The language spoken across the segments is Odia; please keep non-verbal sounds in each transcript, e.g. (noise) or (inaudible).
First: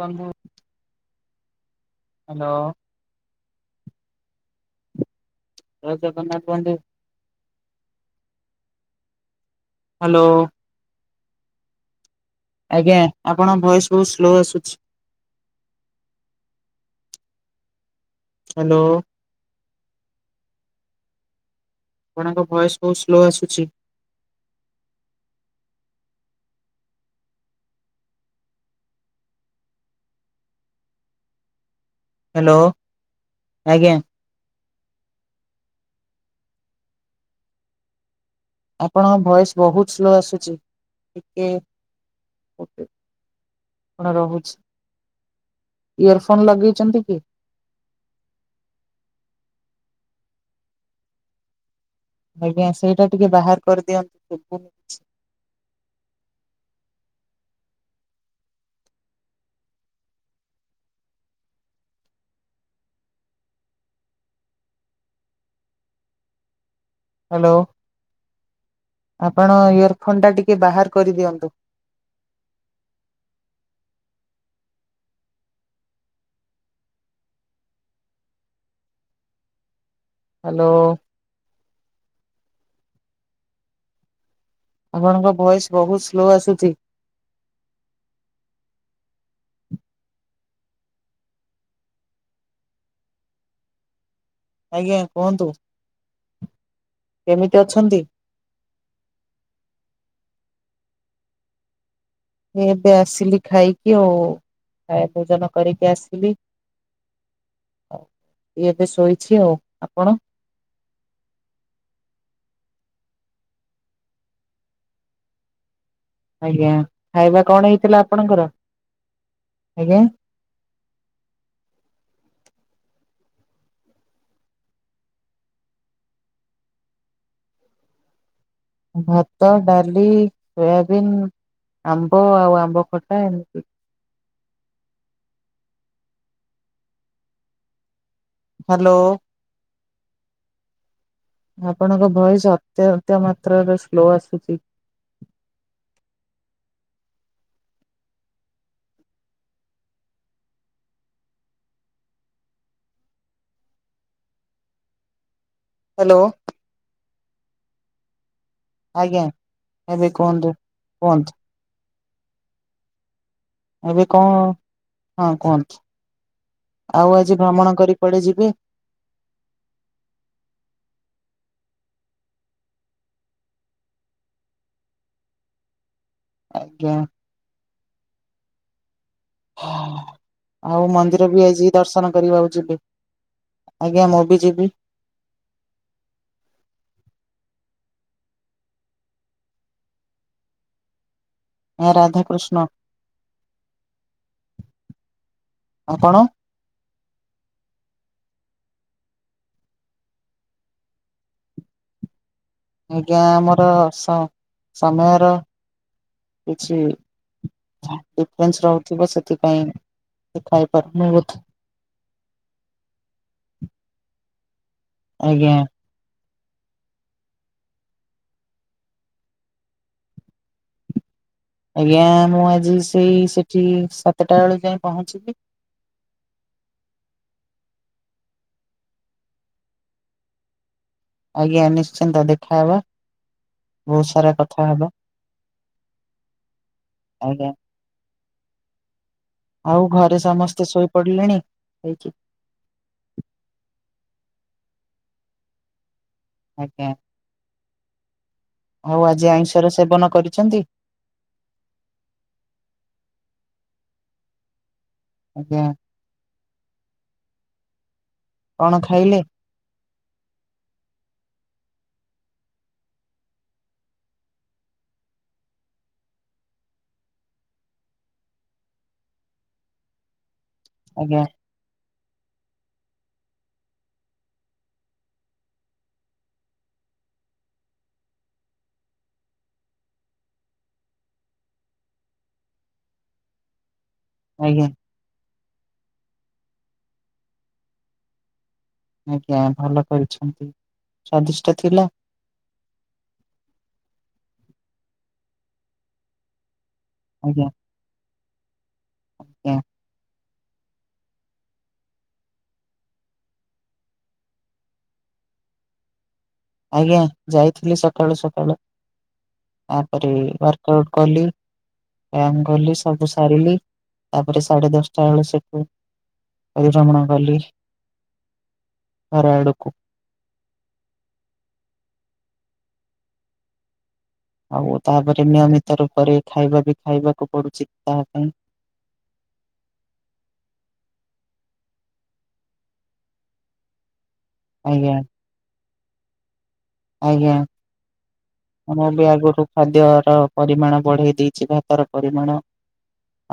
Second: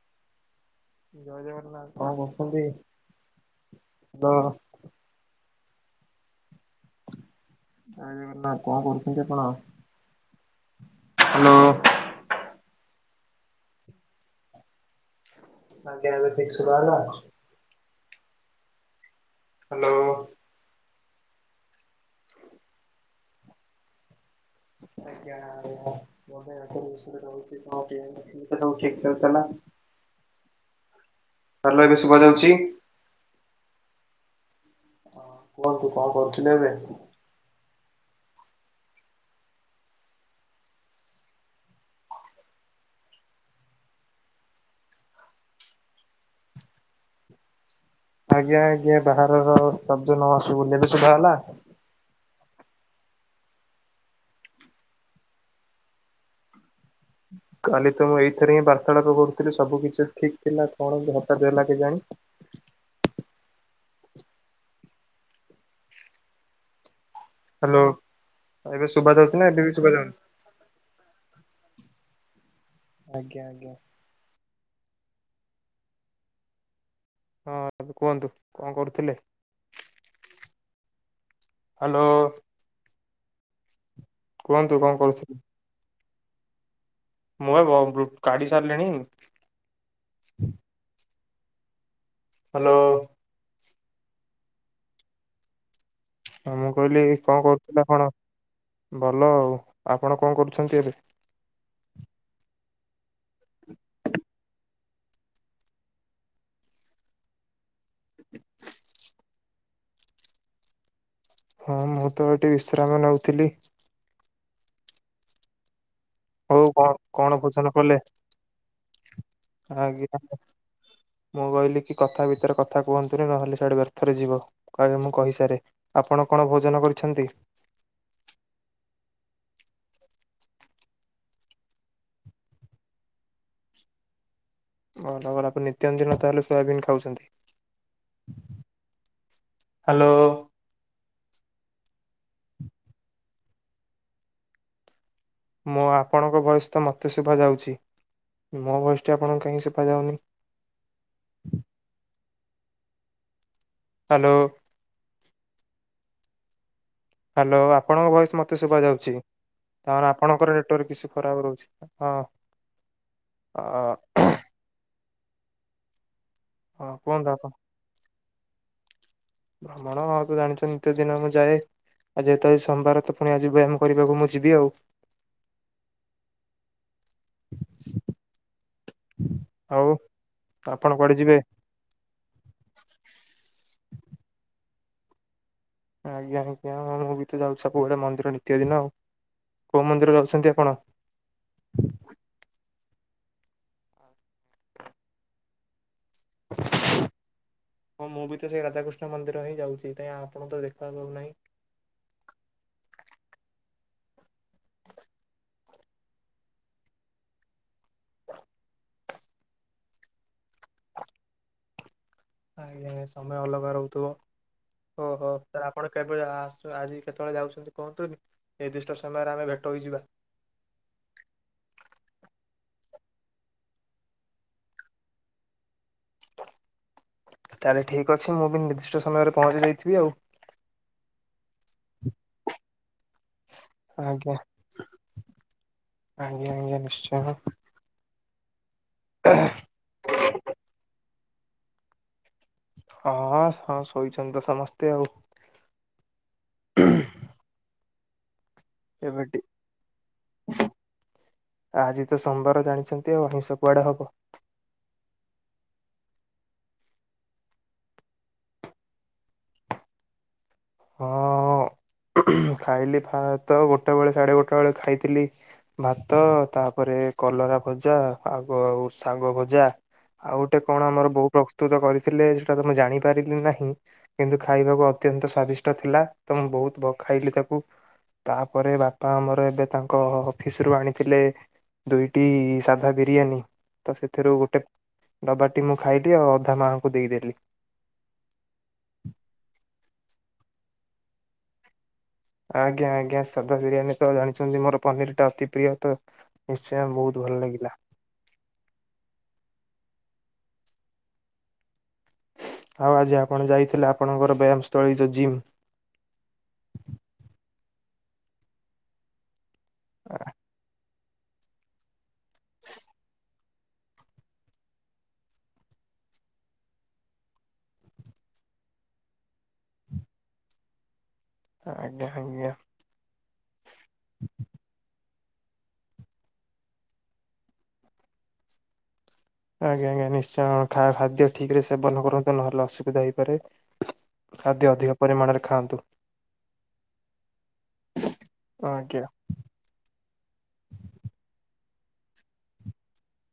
ବନ୍ଧୁ ଜୟ ଜଗନ୍ନାଥ କଣ କରୁଛନ୍ତି? ହ୍ୟାଲୋ ଜୟ ଜଗନ୍ନାଥ ବନ୍ଧୁ। ଜୟ ଜୟଜଗନ୍ନାଥ କଣ କରୁଛନ୍ତି ଆପଣ? ହାଲୋ। ହ୍ୟାଲୋ। ଆଜ୍ଞା ଆପଣଙ୍କ ଭଏସ ବହୁତ ସ୍ଲୋ ଆସୁଛି। ଆଜ୍ଞା ଏବେ ଠିକ୍ ସୁଭାଗଲା। ହାଲୋ। ହ୍ୟାଲୋ। ଆପଣଙ୍କ ଭଏସ୍ ବହୁତ ସ୍ଲୋ ଆସୁଛି। ଆଜ୍ଞା ମୁ ରହୁଛି ରହୁଛି ତାଲା (unintelligible) ସାଲୁ ଏବେ ଶୁଵା ଯାଉଚି? ହ୍ୟାଲୋ ଆଜ୍ଞା। ହଁ କୁହନ୍ତୁ କଣ କରୁଥିଲେ ଏବେ? ଆପଣଙ୍କ ଭଏସ ବହୁତ ସ୍ଲୋ ଆସୁଛି, ଟିକେ (unintelligible) କଣ ରହୁଛି ଇୟର ଫୋନ ଲଗେଇଛନ୍ତି କି? ଆଜ୍ଞା ଆଜ୍ଞା ବାହାରର ଶବ୍ଦ ନସୁବୁଲେ ଏବେ ସୁଵା ଗଲା। ଆଜ୍ଞା ସେଇଟା ଟିକେ ବାହାର କରିଦିଅନ୍ତୁ (unintelligible) କାଲି ତ ମୁଁ ଏଇଥିରେ ହିଁ ବାର୍ତ୍ତାଳାପ କରୁଥିଲି ସବୁ କିଛି ଠିକ ଥିଲା କଣ ଏମିତି ହଠାତ୍ ହେଲା କେ ଜାଣି। ହ୍ୟାଲୋ, ହାଲୋ ଏବେ ଶୁଭା ଯାଉଛି ନା ଆପଣ ଏବେ ବି ଶୁଭା ଯାଉନି? ଇୟରଫୋନ୍ ଟା ଟିକେ ବାହାର କରିଦିଅନ୍ତୁ। ଆଜ୍ଞା ଆଜ୍ଞା। ହଁ ଏବେ କୁହନ୍ତୁ, କଣ କରୁଥିଲେ? ହ୍ୟାଲୋ। ହ୍ୟାଲୋ। କୁହନ୍ତୁ କଣ ଆପଣଙ୍କ କରୁଥିଲେ? ଭଏସ ବହୁତ୍ ସ୍ଲୋ ଆସୁଛି। ମୁଁ ବା ବ-ବ୍ଲୁ କାଢ଼ି ସାରିଲେଣି। ହ୍ୟାଲୋ। ଆଜ୍ଞା କୁହନ୍ତୁ। ହଁ ମୁଁ କହିଲି କଣ କେମିତି କରୁଥିଲ ଅଛନ୍ତି? କପଣ? ଭଲ ଆଉ, ଆପଣ କଣ କରୁଛନ୍ତି ଏବେ? ଏବେ ଆସିଲି ଖାଇକି ଆଉ ଖାୟା ଭୋଜନ କରିକି ଆସିଲି। ଏଇ ଏବେ ଶୋଇଛି ଆଉ। ଆପଣ? ହଁ ମୁଁ ତ ଏଠି ବିଶ୍ରାମ ନେଉଥିଲି। ହଉ ଆଜ୍ଞା କଣ କଣ ଖାଇବା ଭୋଜନ କଲେ ହେଇଥିଲା ଆପଣଙ୍କର? ଆଜ୍ଞା? ମୁଁ କହିଲି କି କଥା ଭିତରେ କଥା କୁହନ୍ତୁନି, ନହେଲେ ସେ ଆଡେ ବ୍ୟର୍ଥରେ ଯିବ। କହିବେ ମୁଁ କହିସାରେ। ଆପଣ କଣ ଭୋଜନ କରିଛନ୍ତି? ଭାତ, ଡାଲି, ସୋୟାବିିନ, ଆମ୍ବ ଆଉ ଆମ୍ବ ଖଟା ଏମିତି। ଭଲ ଭଲ ଆପଣ ନିତ୍ୟ ଦିନ ତାହେଲେ ସୋୟାବିନ ଖାଉଛନ୍ତି। ହ୍ୟାଲୋ। ହ୍ୟାଲୋ। ଆପଣଙ୍କ ଭଏସ ଅତ୍ୟନ୍ତ ମାତ୍ରାରେ ସ୍ଲୋ ଆସୁଛି। ମୁଁ ଆପଣଙ୍କ ଭୟସ ତ ମୋତେ ଶୁଭା ଯାଉଛି ମୋ ଭୟସଟି ଆପଣଙ୍କୁ କାହିଁକି ଶୁଭା ଯାଉନି। ହ୍ୟାଲୋ। ହ୍ୟାଲୋ। ହ୍ୟାଲୋ ଆପଣଙ୍କ ଭଏସ୍ ମୋତେ ଶୁଭାଯାଉଛି। ଆଜ୍ଞା ତା ଏବେ ମାନେ କୁହନ୍ତୁ ଆପଣଙ୍କର ନେଟୱାର୍କ କିଛି କୁହନ୍ତୁ ଖରାପ ରହୁଛି। ହଁ। ଅ ଏବେ କଣ ହଁ କୁହନ୍ତୁ। ହଁ ଆଉ କୁହନ୍ତୁ ଆଜି ଆପଣ ଭ୍ରମଣ କରି କୁଆଡ଼େ ଯିବେ? ଭ୍ରମଣ ହଁ (unintelligible) ଦିନ ମୁଁ ଯାଏ। ଆ ଯେହେତୁ ସୋମବାର ତ ପୁଣି ଆଜି ବ୍ୟାୟମ କରିବାକୁ ମୁଁ ଯିବି ଆଉ। ଆଜ୍ଞା। (inaudible) ଆଉ ଆପଣ କୁଆଡେ ମନ୍ଦିର ଯିବେ? ବି ଆଜି ଦର୍ଶନ କରିବାକୁ ଯିବି ଆଜ୍ଞା ମୁଁ ବି ଯିବି। ଆଜ୍ଞା ଆଜ୍ଞା ମୁଁ ବି ତ ଯାଉଛି ସବୁବେଳେ ମନ୍ଦିର ନିତ୍ୟ ଦିନ ଆଉ। କୋଉ ମନ୍ଦିର ଯାଉଛନ୍ତି ଆପଣ? ଆଁ ରାଧାକୃଷ୍ଣ। ଆପଣ? (inaudible) ହଁ ମୁଁ ବି ତ ସେଇ ରାଧାକୃଷ୍ଣ ମନ୍ଦିର ହିଁ ଯାଉଛି। କାହିଁ ଆପଣଙ୍କ ତ ଦେଖା ମିଳୁ ନାହିଁ? ଆଜ୍ଞା ଆମର ସ-ସମୟର କିଛି ଡିଫରେନ୍ସ ରହୁଥିବ ସେଥିପାଇଁ ଦେଖା ହେଇ ପାରୁନି ବୋଧେ। ଆଜ୍ଞା ଆଜ୍ଞା, ସମୟ ଅଲଗା ରହୁଥିବ ଆଜ୍ଞା ଓହୋଃ। ଆପଣ କେବେ ଆସ ଆଜି କେତେବେଳେ ଯାଉଛନ୍ତି କୁହନ୍ତୁନି ନିର୍ଦ୍ଦିଷ୍ଟ ସମୟରେ ଆମେ ଭେଟ ହୋଇଯିବା। ଆଜ୍ଞା ମୁଁ ଆଜି ସେଇ ସେଠି ସାତଟା ବେଳକୁ ଯାଇ ପହଞ୍ଚିବି। ତାହେଲେ ଠିକ ଅଛି ମୁଁ ବି ନିର୍ଦ୍ଦିଷ୍ଟ ସମୟରେ ପହଞ୍ଚି ଯାଇଥିବି ଆଉ। ଆଜ୍ଞା ନିଶ୍ଚିନ୍ତ ଦେଖାହବା। ବହୁତ ସାରା ଆଜ୍ଞା କଥା ହବା ଆଜ୍ଞା ଆଜ୍ଞା ନିଶ୍ଚୟ ଆଜ୍ଞା। ଆଉ ଘରେ ସମସ୍ତେ ଶୋଇ ପଡିଲେଣି ଖାଇକି? ହଁ ହଁ ଶୋଇଛନ୍ତି ତ ସମସ୍ତେ ଆଉ। ଆଜ୍ଞା। ଆଉ ଆଜି ଏବେଟି ଆଇଁଷର ସେବନ କରିଛନ୍ତି। ଆଜି ତ ସୋମ୍ୱାର ଜାଣିଛନ୍ତି ଆଉ ହିଂସ କୁଆଡେ ହବ। ଆଜ୍ଞା। କଣ ଖାଇଲେ? ହଁ ଖାଇଲି ଫା ତ ଗୋଟେବେେଳେ ସାଢ଼େ ଗୋଟେ ବେଳେ ଖାଇଥିଲି ଭାତ ତାପରେ କଲରା ଭଜା ଆ ଆଗ ଆଉ ଶାଗ ଭଜା। ଆଉ ଗୋଟେ କଣ ଆମର ଆଜ୍ଞା ବହୁ ପ୍ର ପ୍ରସ୍ତୁତ କରିଥିଲେ ସେଟା ତ ମୁଁ ଜାଣିପାରିଲି ନାହିଁ କିନ୍ତୁ ଖାଇବାକୁ ଅତ୍ୟନ୍ତ ସ୍ୱାଦିଷ୍ ଷ୍ଟ ଥିଲା ତ ମୁଁ ବହୁତ ଭ ଖାଇଲି ତାକୁ। ତାପରେ ବାପା ଆମର ଏବେ ତାଙ୍କ ଅଫିସରୁୁ ଆଣିଥିଲେ ଦୁଇଟି ସାଧା ବିରିୟାନୀ ତ ସେ ଥିରୁ ଗୋଟେ ଆଜ୍ଞା। ଡବାଟି ମୁଁ ଖାଇଲି ଆଉ ଅଧା ମାଙ୍କୁ ଦେଇଦେଲି। ଆଜ୍ଞା ଭଲ କରିଛନ୍ତି ସ୍ଵାଦିଷ୍ଟ ଥିଲା। ଆଜ୍ଞା ଆଜ୍ଞା ସାଧା ବିରିୟାନୀ ତ ଜାଣିଛନ୍ତି ମୋର ପନିର ଟା ଅତି ପ୍ରିୟ ତ ନିଶ୍ଚୟ ବହୁ ଭଲ ଆଜ୍ଞା ଲାଗିଲା। ଆଜ୍ଞା। ଆଉ ଆଜି ଆପଣ ଯାଇଥିଲେ ଆପଣଙ୍କର ବ୍ୟାୟାମସ୍ଥଳୀ ଯୋଉ ଜିମ୍। ଆଜ୍ଞା ଯାଇଥିଲି ସକାଳୁ ସକାଳୁ ଆ କରି ୱର୍କ ଆଉଟ୍ କଲି ବ୍ୟାୟାମ କଲି ସବୁ ସାରିଲି। ତାପରେ ସାଢେ ଦଶଟା ବେଳୁ ସେଠୁ ପରିଭ୍ରମଣ କଲି। ଘର ଆଡ଼କୁ। ଆଜ୍ଞା ଆଜ୍ଞା। ଆଉ ତାପରେ ନିୟମିତ୍ ତ ରୁପରେ ଖାଇବା ବି ଖାଇବାକୁ ପଡୁଛି ତାହା ପାଇଁ। ଆଜ୍ଞା ଆଜ୍ଞା ନିଶ୍ଚୟ ଖା ଖାଦ୍ୟ ଠିକ ରେ ସେବନ କରନ୍ତୁ ନହେଲେ ଅସୁବିଧା ହେଇପାରେ। ଖାଦ୍ୟ ଆଜ୍ଞା ଅଧିକ ପରିମାଣରେ ଖାଆନ୍ତୁ। ଆଜ୍ଞା ଆ ମୁ ଆଜ୍ଞା ବି ଅଗୁରୁ ଖାଦ୍ୟ ର ପରିମାଣ ବଢେଇ ଦେଇଛି ଭାତ ର ପରିମାଣ।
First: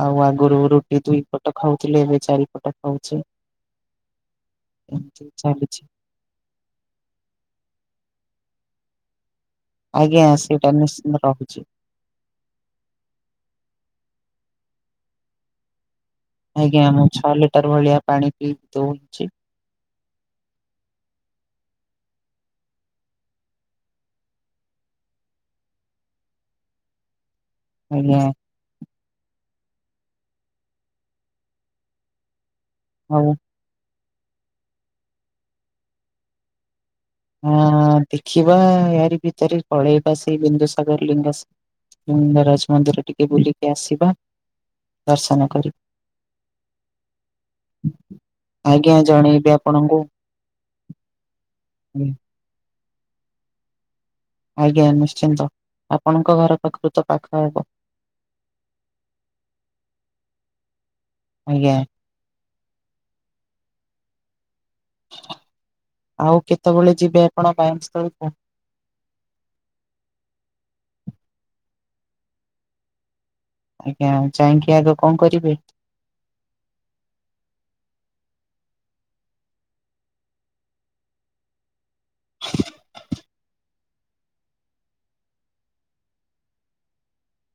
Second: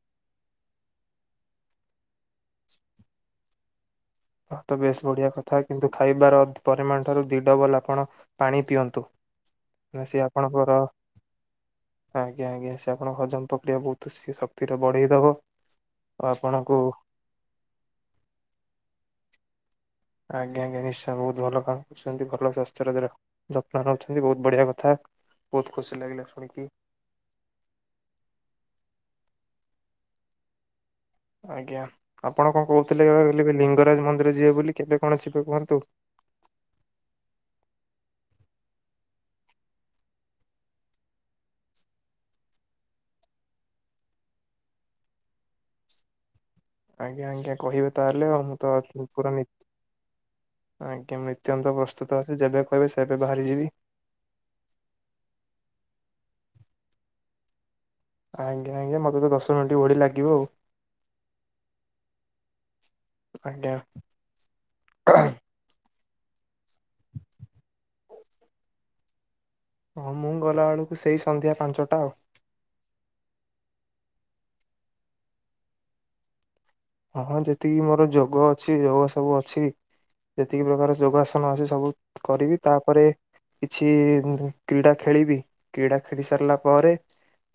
ଆଉ ଆଗରୁ ରୁଟି ଦୁଇ ପଟ ଖାଉଥିଲି ଏବେ ଚାରିପଟ ଖାଉଚି। ହଁ ତ ବେସ୍ ବଢ଼ିଆ କଥା ଚାଲିଛି କିନ୍ତୁ ଖାଇବାର ତ ପରିମାଣ ଠାରୁ ଦି ଡବଲ୍ ଆପଣ ପାଣି ପିଅନ୍ତୁ। ନା ସିଏ ଆଜ୍ଞା ସେଇଟା ଆପଣଙ୍କର ନିଶ୍ଚିନ୍ତ ରହୁଚି। ଆଜ୍ଞା ଆଜ୍ଞା ସେ ଆପଣଙ୍କ ହଜମ ପ୍ରକ୍ରିୟା ବହୁତ ସେ ଶକ୍ତିରେ ବଢେଇଦବ। ଆଉ ଆପଣଙ୍କୁ ଆଜ୍ଞା ମୁଁ ଛଅ ଲିଟର ଭଳିଆ ପାଣି ପିଇ ଦୋଉଚି। ଆଜ୍ଞା ଆଜ୍ଞା ନିଶ୍ଚୟ ବହୁତ ଭଲ କାମ କରୁଛନ୍ତି ଭଲ ସାସ୍ଥ୍ୟରେ ର ଯତ୍ନ ନଉଛନ୍ତି ବହୁତ ବଢିଆ କଥା ବହୁତ ଖୁସି ଲାଗିଲା ଶୁଣିକି। ଆଜ୍ଞା। ଆଜ୍ଞା ଆପଣ ଙ୍କ କହୁଥିଲେ କାଳେ ଆଉ ବେ ଲି ଲିଙ୍ଗରାଜ ମନ୍ଦିର ଯିବେ ବୋଲି କେବେ କଣ ଯିବେ କୁହନ୍ତୁ। ହଁ ଦେଖିବା ୟାରି ଭିତରେ ପଳେଇବା ସେ ବିନ୍ଦୁ ସାଗର ଲିଙ୍ଗସ୍ ଲିଙ୍ଗରାଜ ମନ୍ଦିର ଟିକେ ବୁଲିକି ଆସିବା ଦର୍ଶନ କରି ଆଜ୍ଞା ଆଜ୍ଞା କହିବେ ତାହେଲେ ଆଉ ମୁଁ ତ ଆଜ୍ଞା ଅ ପୁରା ମି ଜଣେଇବି ଆପଣଙ୍କୁ ଆଜ୍ଞା ମୀ ନିତ୍ୟନ୍ତ ପ୍ରସ୍ତୁତ ଅଛି ଯେବେ କହିବେ ସେବେ ବାହାରିଯିବି। ଆଜ୍ଞା ନିଶ୍ଚିନ୍ତ ଆପଣଙ୍କ ଘର ପାଖୁରୁ ତ ପାଖ ହବ। ଆଜ୍ଞା ଆଜ୍ଞ ମତେ ତ ଦଶ ମିନିଟ ଭଳି ଲାଗିବ ଆଉ। ଆଜ୍ଞା। ଆଜ୍ଞା। ଆଉ କେତେବେଳେ ଯିବେ ଆପଣ ବୟାମ୍ ସ୍ଥଳକୁ। ହଁ ମୁଁ ଗଲାବେଳକୁ ସେଇ ସନ୍ଧ୍ୟା ପାଞ୍ଚଟା ଆଉ। ଆଜ୍ଞା ଯାଇଁକି ଆଗ କଣ କରିବେ? ହଁ ଯେତିକି ମୋର ଯୋଗ ଅଛି ଯୋଗ ସବୁ ଅଛି। ଯେତିକି ପ୍ରକାର ଯୋଗାସନ ଅଛି ସବୁ କରିବି ତାପରେ କିଛି ଉଁ କ୍ରୀଡ଼ା ଖେଳିବି କ୍ରୀଡ଼ା ଖେଳି ସାରିଲା ପରେ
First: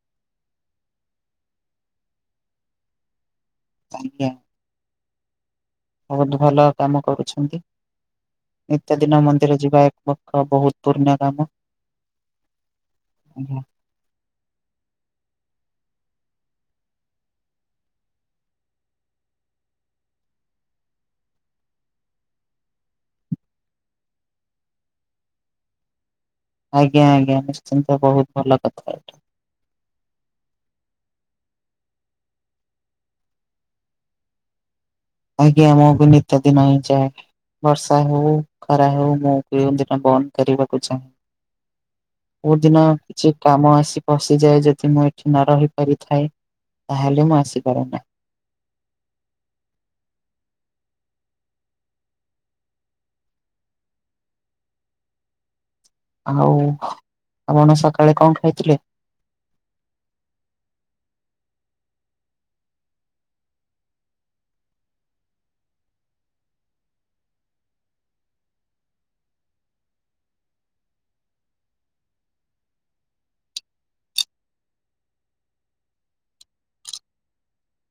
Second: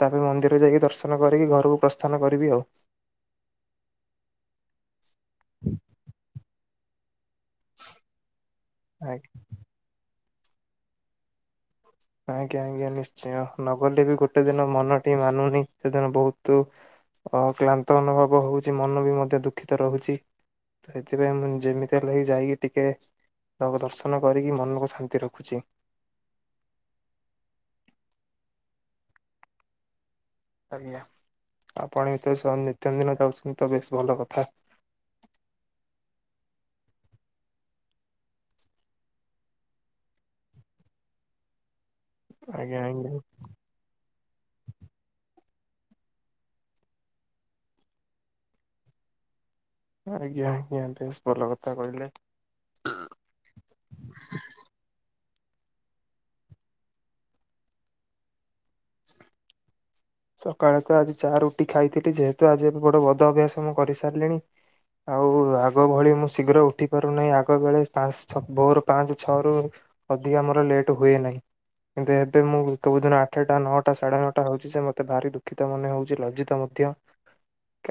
ତାପରେ ମନ୍ଦିର ଯାଇକି ଦର୍ଶନ କରିକି ଘରକୁ ପ୍ରସ୍ଥାନ କରିବି ଆଉ। ଆଜ୍ଞା। (inaudible) ବହୁତ୍ ଭଲ କାମ କରୁଛନ୍ତି ନିତ୍ୟ ଦିନ ଆଜ୍ଞା ମନ୍ଦିର ଯିବା ଏକ କ ବହୁତ୍ ପୁନ୍ୟ କାମ। ଆଜ୍ଞା ଆଜ୍ଞା ନିଶ୍ଚୟ ନ ଗଲେ ବି ଗୋଟେ ଦିନ ମନ ଟି ମାନୁନି ସେଦିନ ବହୁତୁ ଓ କ୍ଲାନ୍ତ ଅନୁଭବ ହଉଛି ମନ ବି ମଧ୍ୟ ଦୁଃଖିତ ରହୁଛି। ତ ସେଥିପାଇଁ ମୁଁ ଯେମିତି ହେଲେ ବି ଯାଇକି ଟିକେ ତାଙ୍କୁ ଦର୍ଶନ କରିକି ମନକୁ ଶାନ୍ତି ରଖୁଛି। ଆଜ୍ଞା ଆଜ୍ଞା ନିଶ୍ଚିନ୍ତ ବହୁତ ଭଲ କଥା ଏଟା। ଆଜ୍ଞା ଆପଣ ଏତେ ସବୁ ନିତ୍ୟନ୍ଦିନ କରୁଛନ୍ତି ତ ବେଶ୍ ଭଲ କଥା। ଆଜ୍ଞା ମୁଁ ବି ନିତ୍ୟ ଦିନ ହିଁ ଯାଏ। ବର୍ଷା ହେଉ ଖରା ହେଉ ମୁ କେଉଁ ଦିନ ବନ୍ଦ କରିବାକୁ ଚାହେଁ ଆଜ୍ଞା କୋଦିନ ଆଜ୍ଞା କିଛି କାମ ଆସି ପଶିଯାଏ ଯଦି ମୁଁ ଏଠି ନ ରହି ପାରିଥାଏ ତାହେଲେ ମୁଁ ଆସିପାରେ ନାଁ। ଆଜ୍ଞା ଆଜ୍ଞା ବେଶ୍ ଭଲ କଥା କହିଲେ। ଆଉ ଆପଣ ସକାଳେ କଣ ଖାଇଥିଲେ? ସକାଳେ ତ ଆଜି ଚା ରୁଟି ଖାଇଥିଲି ଯେହେତୁ ଆଜି ଏବେ ବଡ ବଦ ଅଭ୍ୟାସ ମୁଁ କରିସାରିଲିଣି। ଆଉ ଆଗ ଭଳି ମୁଁ ଶୀଗ୍ର ଉଠି ପାରୁନାହିଁ ଆଗ ବେଳେ ପାଞ୍ଚ ଛ ଭୋରୁ ପାଞ୍ଚ ଛଅରୁୁ ଅଧିକା ମୋର ଲେଟ୍ ହୁଏ ନାହିଁ। କିନ୍ତୁ ଏବେ ମୁଁ କଉ ଦିନ ଆଠଟା ନଅଟା ସାଢେ ନଅଟା ହଉଛି ଯେ ମ ତେ ଭାରି ଦୁଃଖିତ ମନେ ହଉଛି ଲଜ୍ଜିତ ମଧ୍ୟ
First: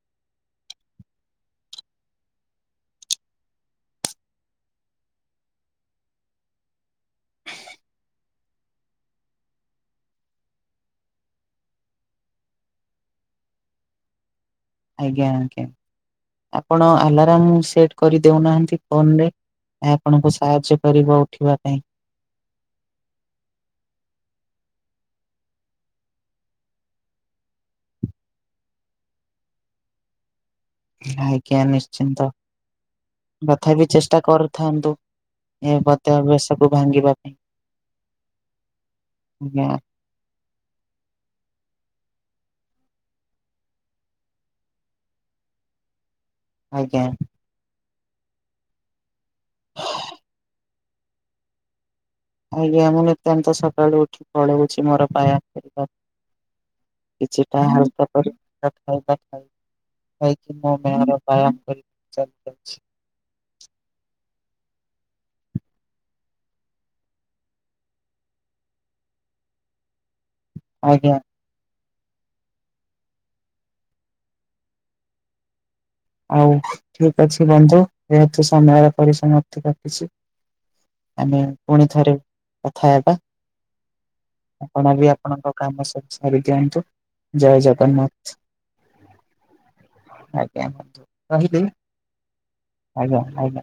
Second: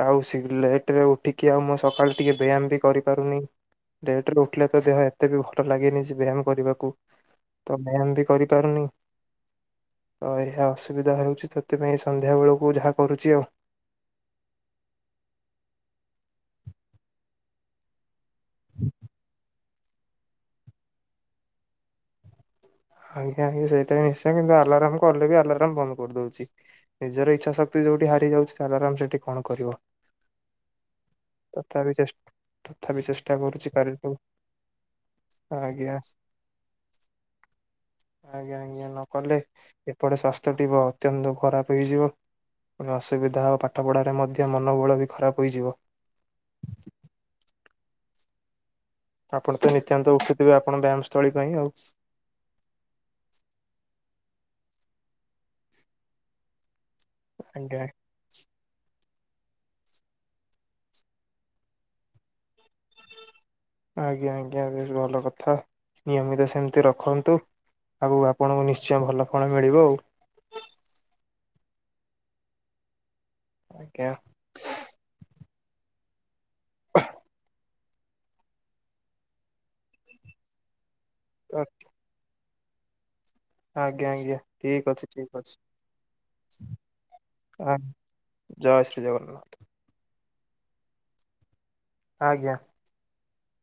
ଆଉ ସି ଲେଟରେ ଉଠିକି ଆଉ ମୁଁ ସକାଳୁ ଟିକେ ବ୍ୟାୟାମ ବି କରିପାରୁନି। ଲେଟରେ ଉଠିଲେ ତ ଦେହ ଏତେ ବି ଭଲ ଲାଗେନି ଯେ ବ୍ୟାୟାମ କରିବାକୁ। ତ ବ୍ୟାୟାମ ବି କରିପାରୁନି ତ ଏହା ଅସୁବିଧା ହଉଛି ତ ସେଥିପାଇଁ ସନ୍ଧ୍ୟାବେଳକୁ ଯାହା କରୁଛି ଆଉ। ଆଜ୍ଞା ଆଜ୍ଞା ଆପଣ ଆଲାରାମ୍ ସେଟ କରି ଦଉନାହାଁନ୍ତି ଫୋନ୍ ରେ। ଏହା ଆପଣଙ୍କୁ ସାହାଯ୍ୟ କରିବ ଉଠିବା ପାଇଁ। ଆଜ୍ଞା ଆଜ୍ଞା ସେଇଟା ନିଶ୍ଚୟ କିନ୍ତୁ ଆଲାରମ କଲେ ବି ଆଲାରମ ବନ୍ଦ କରିଦଉଛି। ନିଜର ଇଚ୍ଛା ଶକ୍ତି ଯୋଉଠି ହାରିଯାଉଛି ସେ ଆଲାରାମ ସେଠି କଣ କରିବ। ଆଜ୍ଞା ତଥାପି ଚେଷ୍ଟା ନିଶ୍ଚିନ୍ତ ତଥାପି ଚେଷ୍ଟା କରୁଛି ତଥା ବିି କାଲିଠୁ ଚେଷ୍ଟା କରୁଥାନ୍ତୁ। ଏ ଆଜ୍ଞା ପତ୍ୟାବସ୍ଥାକୁ ଭାଙ୍ଗିବା ପାଇଁ। ଆଜ୍ଞା ଆଜ୍ଞା ନ କଲେ ଆଜ୍ଞା। ଏପଟେ ସ୍ବସ୍ଥ୍ୟ ଟି ବା ଅତ୍ୟନ୍ତ ଖରାପ ହେଇଯିବ। ପୁଣି ଅସୁବିଧା ଓ ପାଠ ପଢ଼ାରେ ମଧ୍ୟ ମନବଳ ବି ଖରାପ୍ ହୋଇଯିବ। ଆଜ୍ଞା। ଆପଣ ତ ନିିତ୍ୟାନ୍ତ ଉଠୁଥିବେ ଆପଣ ବ୍ୟାୟାମ ସ୍ଥଳୀ ପାଇଁ ଆଉ। ଆଜ୍ଞା ମୁଁ ନିତାନ୍ତ ସକାଳୁ ଉଠି ପଳଉଛି ମୋର ପାୟା କରିବା। କିଛି ଟା ଆଜ୍ଞା ହଲକା କରେ। (unintelligible) ବ୍ୟାୟାମ କରି ଚାଲି ଯାଉଛି। ଆଜ୍ଞା ଆଜ୍ଞା ବେଶ ଭଲ କଥା ନିୟମିତ ସେମିତି ରଖନ୍ତୁ। ଆଗକୁ ଆପଣଙ୍କୁ ନିଶ୍ଚୟ ଭଲ ଫଳ ମିଳିବ ଆଉ। ଆଜ୍ଞା। ଆଜ୍ଞା। ଆଉ ଠିକ ଅଛି ବନ୍ଧୁ ଯେହେତୁ ସମୟର ପରିସମାପ୍ତି ଘଟିଛି ଆମେ ପୁଣି ଥରେ କଥା ହେବା। ଆଜ୍ଞା ଆଜ୍ଞା ଠିକ ଆପଣ ଅଛି ବି ଠିକ ଆପଣଙ୍କ ଅଛି କାମ ସବୁ ସାରି ଦିଅନ୍ତୁ। ଜୟ ଜଗନ୍ନାଥ (inaudible) ଜୟ ଶ୍ରୀ ଜଗନ୍ନାଥ। ଆଜ୍ଞା ବନ୍ଧୁ ରହିଲି। ଆଜ୍ଞା। ଆଜ୍ଞା ଆଜ୍ଞା।